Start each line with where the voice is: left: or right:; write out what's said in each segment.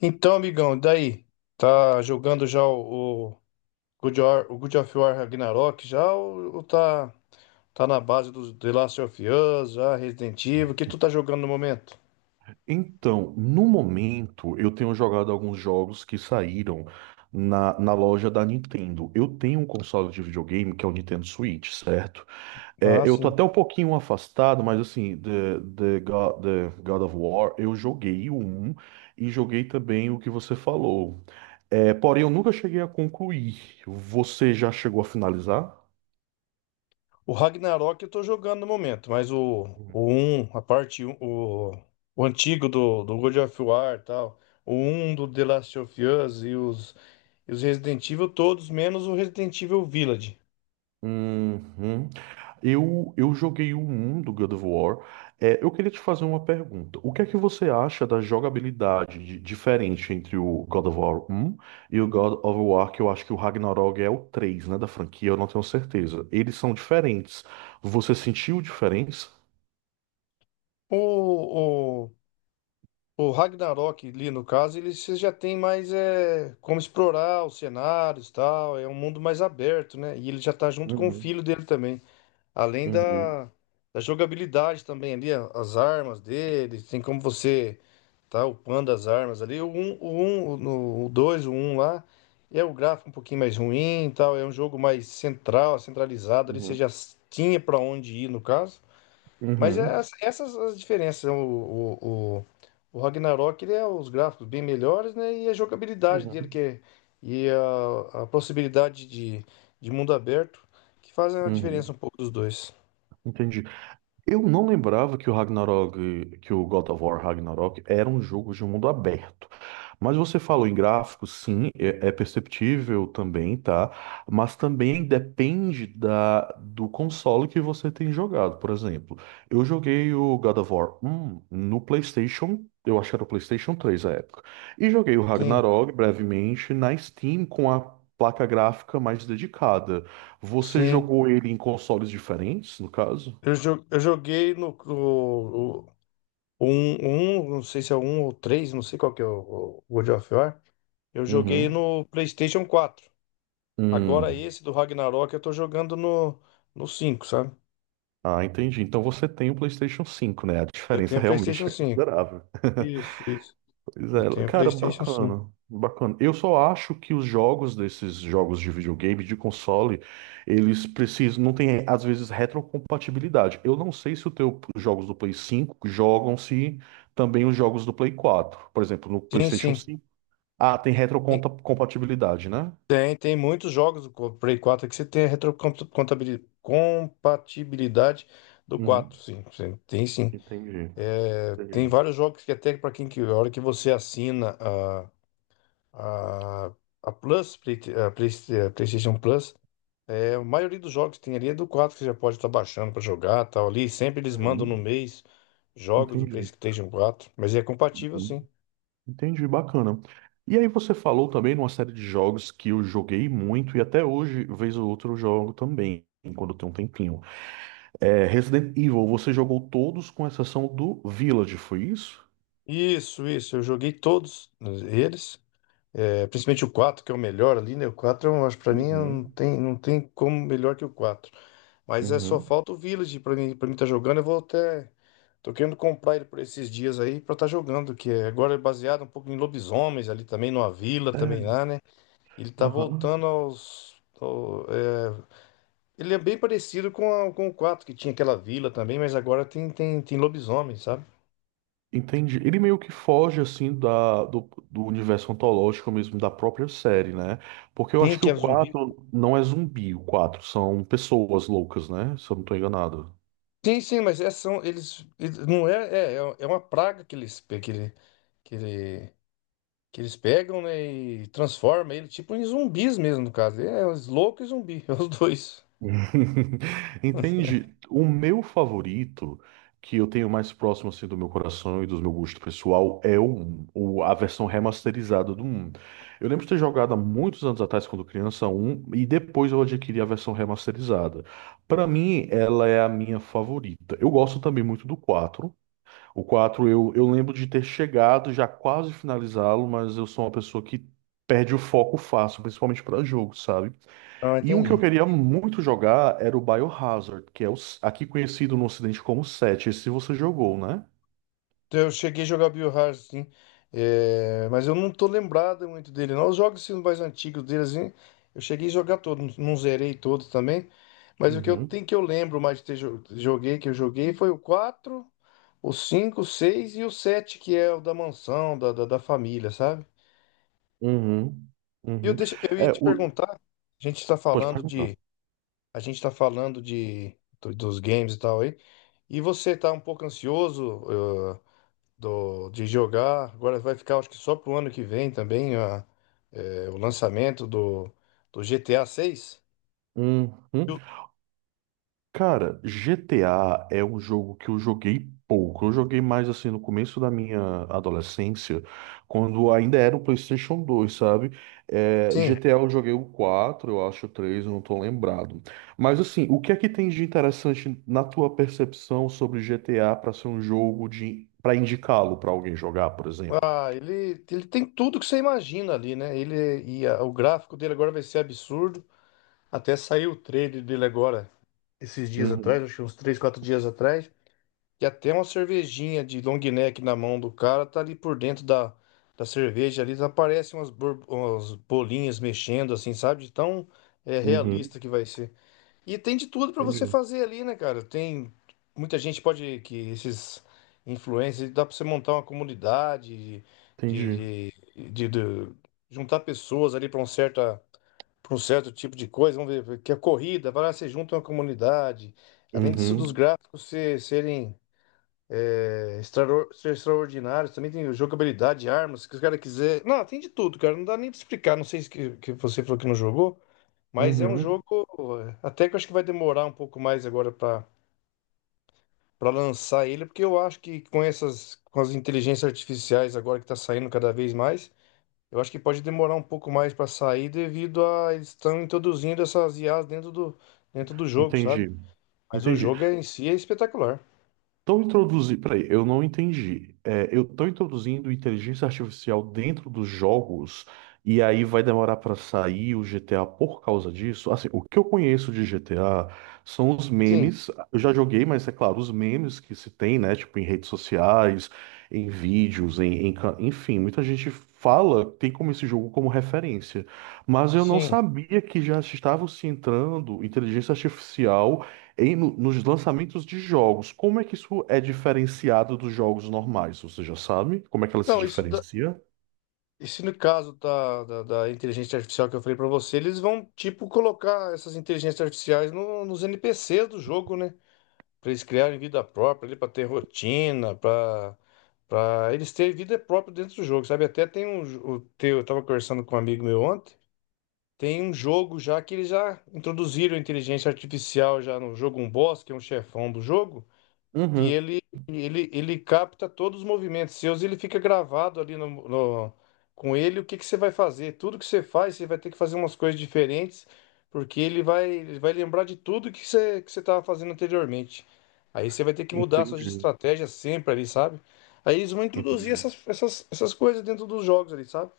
left: Então, amigão, daí? Tá jogando já o o God of War Ragnarok já ou tá na base do The Last of Us, já Resident Evil? O que tu tá jogando no momento?
right: Então, no momento, eu tenho jogado alguns jogos que saíram na loja da Nintendo. Eu tenho um console de videogame que é o Nintendo Switch, certo?
left: Ah,
right: Eu tô
left: sim.
right: até um pouquinho afastado, mas assim, The God of War, eu joguei o 1 e joguei também o que você falou. Porém, eu nunca cheguei a concluir. Você já chegou a finalizar?
left: O Ragnarok eu tô jogando no momento, mas o,
right: Uhum.
left: o 1, a parte 1, o antigo do God of War e tal, o um do The Last of Us e os Resident Evil todos, menos o Resident Evil Village.
right: Uhum. Eu joguei o 1 do God of War. Eu queria te fazer uma pergunta. O que é que você acha da diferente entre o God of War um e o God of War, que eu acho que o Ragnarok é o 3, né, da franquia, eu não tenho certeza. Eles são diferentes. Você sentiu diferença?
left: O, O Ragnarok ali, no caso, ele você já tem mais é, como explorar os cenários e tal. É um mundo mais aberto, né? E ele já tá junto com o
right: Uhum.
left: filho dele também. Além
right: Uhum.
left: da jogabilidade também ali, as armas dele, tem como você tá upando as armas ali. O um, o no- o 2, o 1 lá, é o gráfico um pouquinho mais ruim e tal. É um jogo mais central, centralizado ali. Você
right: Uhum.
left: já tinha pra onde ir, no caso. Mas é
right: Uhum.
left: essas as diferenças. O Ragnarok, ele é os gráficos bem melhores, né? E a jogabilidade dele, que
right: Uhum.
left: é, e a possibilidade de mundo aberto, que fazem a diferença
right: Uhum.
left: um pouco dos dois.
right: Entendi. Eu não lembrava que o Ragnarok, que o God of War Ragnarok era um jogo de mundo aberto. Mas você falou em gráficos, sim, é, é perceptível também, tá? Mas também depende da, do console que você tem jogado. Por exemplo, eu joguei o God of War 1 no PlayStation, eu acho que era o PlayStation 3 à época, e joguei o
left: Sim,
right: Ragnarok brevemente na Steam com a placa gráfica mais dedicada. Você
left: sim.
right: jogou ele em consoles diferentes, no caso?
left: Eu joguei um, um, não sei se é o um ou três, não sei qual que é o God of War. Eu joguei
right: Uhum.
left: no PlayStation quatro. Agora
right: Hum.
left: esse do Ragnarok eu tô jogando no cinco, sabe?
right: Ah, entendi. Então você tem o PlayStation cinco, né? A
left: Eu
right: diferença
left: tenho PlayStation
right: realmente é
left: cinco.
right: considerável.
left: Isso, isso.
right: Pois
left: Eu
right: é,
left: tenho
right: cara,
left: PlayStation 5.
right: bacana. Bacana. Eu só acho que os jogos desses jogos de videogame, de console, eles precisam, não tem, às vezes, retrocompatibilidade. Eu não sei se o teu, os jogos do Play cinco jogam-se também os jogos do Play quatro. Por exemplo, no
left: Sim,
right: PlayStation
left: sim.
right: cinco. Ah, tem retrocompatibilidade, né?
left: Tem muitos jogos do Play 4 que você tem a retrocompatibilidade do quatro,
right: Uhum.
left: sim. Sim, tem, sim.
right: Entendi.
left: É, tem
right: Entendi.
left: vários jogos que até para quem que a hora que você assina a, a, a Plus, a PlayStation Plus, é, a maioria dos jogos que tem ali é do 4 que você já pode estar baixando para jogar, tal ali. Sempre eles mandam no
right: Uhum.
left: mês jogos do
right: Entendi.
left: PlayStation quatro, mas é compatível,
right: Uhum.
left: sim.
right: Entendi, bacana. E aí você falou também numa série de jogos que eu joguei muito e até hoje, vez ou outra, eu jogo também, quando tem um tempinho. É, Resident Evil, você jogou todos com exceção do Village, foi isso?
left: Isso, isso. Eu joguei todos eles, é, principalmente o 4 que é o melhor ali, né? O 4. Eu acho, pra mim, não
right: Uhum.
left: tem, não tem como melhor que o 4. Mas é só
right: Uhum.
left: falta o Village pra mim tá jogando. Eu vou até. Tô querendo comprar ele por esses dias aí pra tá jogando, agora é baseado um pouco em lobisomens ali também, numa vila também
right: É,
left: lá, né? Ele tá
right: aham.
left: voltando aos. ao- é, Ele é bem parecido com o 4 que tinha aquela vila também, mas agora tem lobisomens, sabe?
right: Entendi. Ele meio que foge assim do do, universo ontológico mesmo da própria série, né? Porque eu
left: Tem
right: acho que
left: que
right: o
left: é zumbi.
right: 4 não é zumbi, o 4 são pessoas loucas, né? Se eu não tô enganado.
left: Sim, sim, mas é, são, não é uma praga que eles, pe- que ele, que ele, que eles pegam, né, e transforma ele tipo em zumbis mesmo, no caso. É, os loucos e zumbi, é os dois.
right: Entende? O meu favorito, que eu tenho mais próximo assim do meu coração e do meu gosto pessoal, é 1, a versão remasterizada do 1. Eu lembro de ter jogado há muitos anos atrás, quando criança, um e depois eu adquiri a versão remasterizada. Pra mim, ela é a minha favorita. Eu gosto também muito do 4. O 4 eu lembro de ter chegado, já quase finalizá-lo, mas eu sou uma pessoa que perde o foco fácil, principalmente pra jogo, sabe?
left: Ah,
right: E um que eu
left: entendi.
right: queria muito jogar era o Biohazard, que é o, aqui conhecido no Ocidente como Sete. Esse você jogou, né?
left: Então, eu cheguei a jogar Biohazard, sim. É, mas eu não tô lembrado muito dele, não. Os jogos assim, mais antigos dele, assim, eu cheguei a jogar todos, não zerei todos também. Mas o que eu
right: Uhum,
left: tenho que eu lembro mais de ter joguei, que eu joguei, foi o 4, o 5, o 6 e o 7 que é o da mansão, da família, sabe?
right: uhum,
left: E eu,
right: uhum.
left: deixo, eu ia
right: É,
left: te
right: o,
left: perguntar, a gente está
right: pode
left: falando
right: perguntar.
left: de. A gente tá falando dos games e tal aí. E você tá um pouco ansioso de jogar. Agora vai ficar, acho que só pro ano que vem também, o lançamento do GTA 6.
right: Uhum. Cara, GTA é um jogo que eu joguei pouco. Eu joguei mais assim no começo da minha adolescência, quando ainda era o PlayStation 2, sabe? É,
left: Sim.
right: GTA eu joguei o 4, eu acho o 3, eu não tô lembrado. Mas assim, o que é que tem de interessante na tua percepção sobre GTA para ser um jogo de para indicá-lo para alguém jogar, por exemplo?
left: Ah, ele tem tudo que você imagina ali, né? O gráfico dele agora vai ser absurdo. Até saiu o trailer dele agora, esses dias atrás,
right: Uhum,
left: acho que uns 3 4 dias atrás. E até uma cervejinha de long neck na mão do cara tá ali por dentro da cerveja ali. Aparecem umas bolinhas mexendo, assim, sabe? De tão
right: uhum,
left: realista que vai ser. E tem de tudo pra você
right: entendi,
left: fazer ali, né, cara? Tem muita gente pode que esses influencers dá pra você montar uma comunidade
right: entendi.
left: de, de, de juntar pessoas ali pra um certo para um certo tipo de coisa. Vamos ver que a corrida, vai lá, você junta uma comunidade. Além disso,
right: Uhum,
left: dos gráficos ser extraordinários, também tem jogabilidade, armas, se os caras quiser. Não, tem de tudo, cara. Não dá nem pra explicar. Não sei se que você falou que não jogou. Mas é um
right: uhum,
left: jogo até que eu acho que vai demorar um pouco mais agora para lançar ele, porque eu acho que com as inteligências artificiais agora que tá saindo cada vez mais, eu acho que pode demorar um pouco mais para sair devido a eles estão introduzindo essas IAs dentro do jogo, sabe?
right: entendi.
left: Mas o
right: Entendi.
left: jogo em si é espetacular.
right: Estão introduzindo. Peraí, eu não entendi. É, eu estou introduzindo inteligência artificial dentro dos jogos e aí vai demorar para sair o GTA por causa disso? Assim, o que eu conheço de GTA são os
left: Sim,
right: memes. Eu já joguei, mas é claro, os memes que se tem, né? Tipo, em redes sociais, em vídeos, em, em enfim, muita gente fala, tem como esse jogo como referência. Mas eu não
left: sim.
right: sabia que já estava se entrando inteligência artificial. Nos lançamentos de jogos, como é que isso é diferenciado dos jogos normais? Você já sabe? Como é que ela se
left: Não,
right: diferencia?
left: isso no caso da inteligência artificial que eu falei pra você, eles vão tipo colocar essas inteligências artificiais nos NPCs do jogo, né? Para eles criarem vida própria, ali para ter rotina, para eles terem vida própria dentro do jogo, sabe? Até tem o teu, eu tava conversando com um amigo meu ontem, tem um jogo já que eles já introduziram inteligência artificial já no jogo, um boss, que é um chefão do jogo que
right: Uhum.
left: ele capta todos os movimentos seus e ele fica gravado ali com ele o que que você vai fazer. Tudo que você faz, você vai ter que fazer umas coisas diferentes, porque ele vai lembrar de tudo que você estava fazendo anteriormente. Aí você vai ter que mudar suas
right: Entendi,
left: estratégias sempre ali, sabe? Aí eles vão introduzir
right: entendi.
left: essas coisas dentro dos jogos ali, sabe?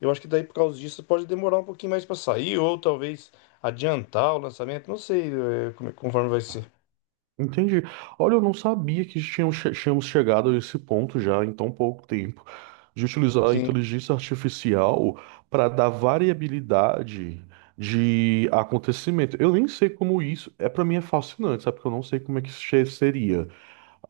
left: Eu acho que daí por causa disso pode demorar um pouquinho mais para sair, ou talvez adiantar o lançamento, não sei, conforme vai ser.
right: Entendi. Olha, eu não sabia que tínhamos, tínhamos chegado a esse ponto já em tão pouco tempo, de utilizar a
left: Sim,
right: inteligência artificial para dar variabilidade de acontecimento. Eu nem sei como isso, é, para mim é fascinante, sabe? Porque eu não sei como é que isso seria.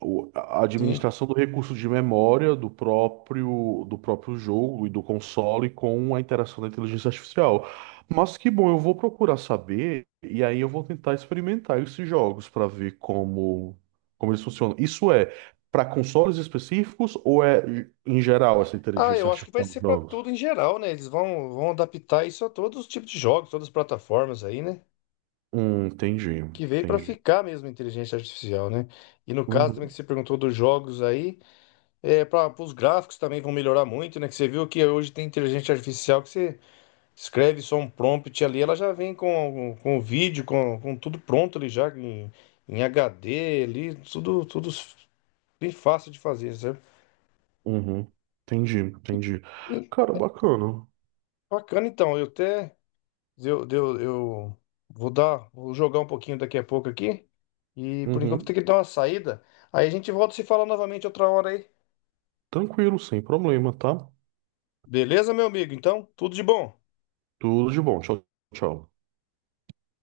right: A
left: sim.
right: administração do recurso de memória do próprio jogo e do console com a interação da inteligência artificial. Mas que bom, eu vou procurar saber e aí eu vou tentar experimentar esses jogos para ver como, como eles funcionam. Isso é para consoles específicos ou é em geral essa
left: Ah,
right: inteligência
left: eu acho que vai
right: artificial nos
left: ser pra
right: jogos?
left: tudo em geral, né? Eles vão adaptar isso a todos os tipos de jogos, todas as plataformas aí, né?
right: Entendi,
left: Que veio pra
right: entendi.
left: ficar mesmo a inteligência artificial, né? E no caso também que
right: Uhum,
left: você perguntou dos jogos aí, é, para os gráficos também vão melhorar muito, né? Que você viu que hoje tem inteligência artificial que você escreve só um prompt ali, ela já vem com o vídeo, com tudo pronto ali já, em HD ali, tudo bem fácil de fazer, sabe?
right: uhum. Entendi, entendi.
left: E
right: Cara, bacana.
left: bacana então, eu até. Eu vou jogar um pouquinho daqui a pouco aqui. E por enquanto tem
right: Uhum.
left: que dar uma saída. Aí a gente volta a se falar novamente outra hora aí.
right: Tranquilo, sem problema, tá?
left: Beleza, meu amigo? Então, tudo de bom.
right: Tudo de bom. Tchau, tchau.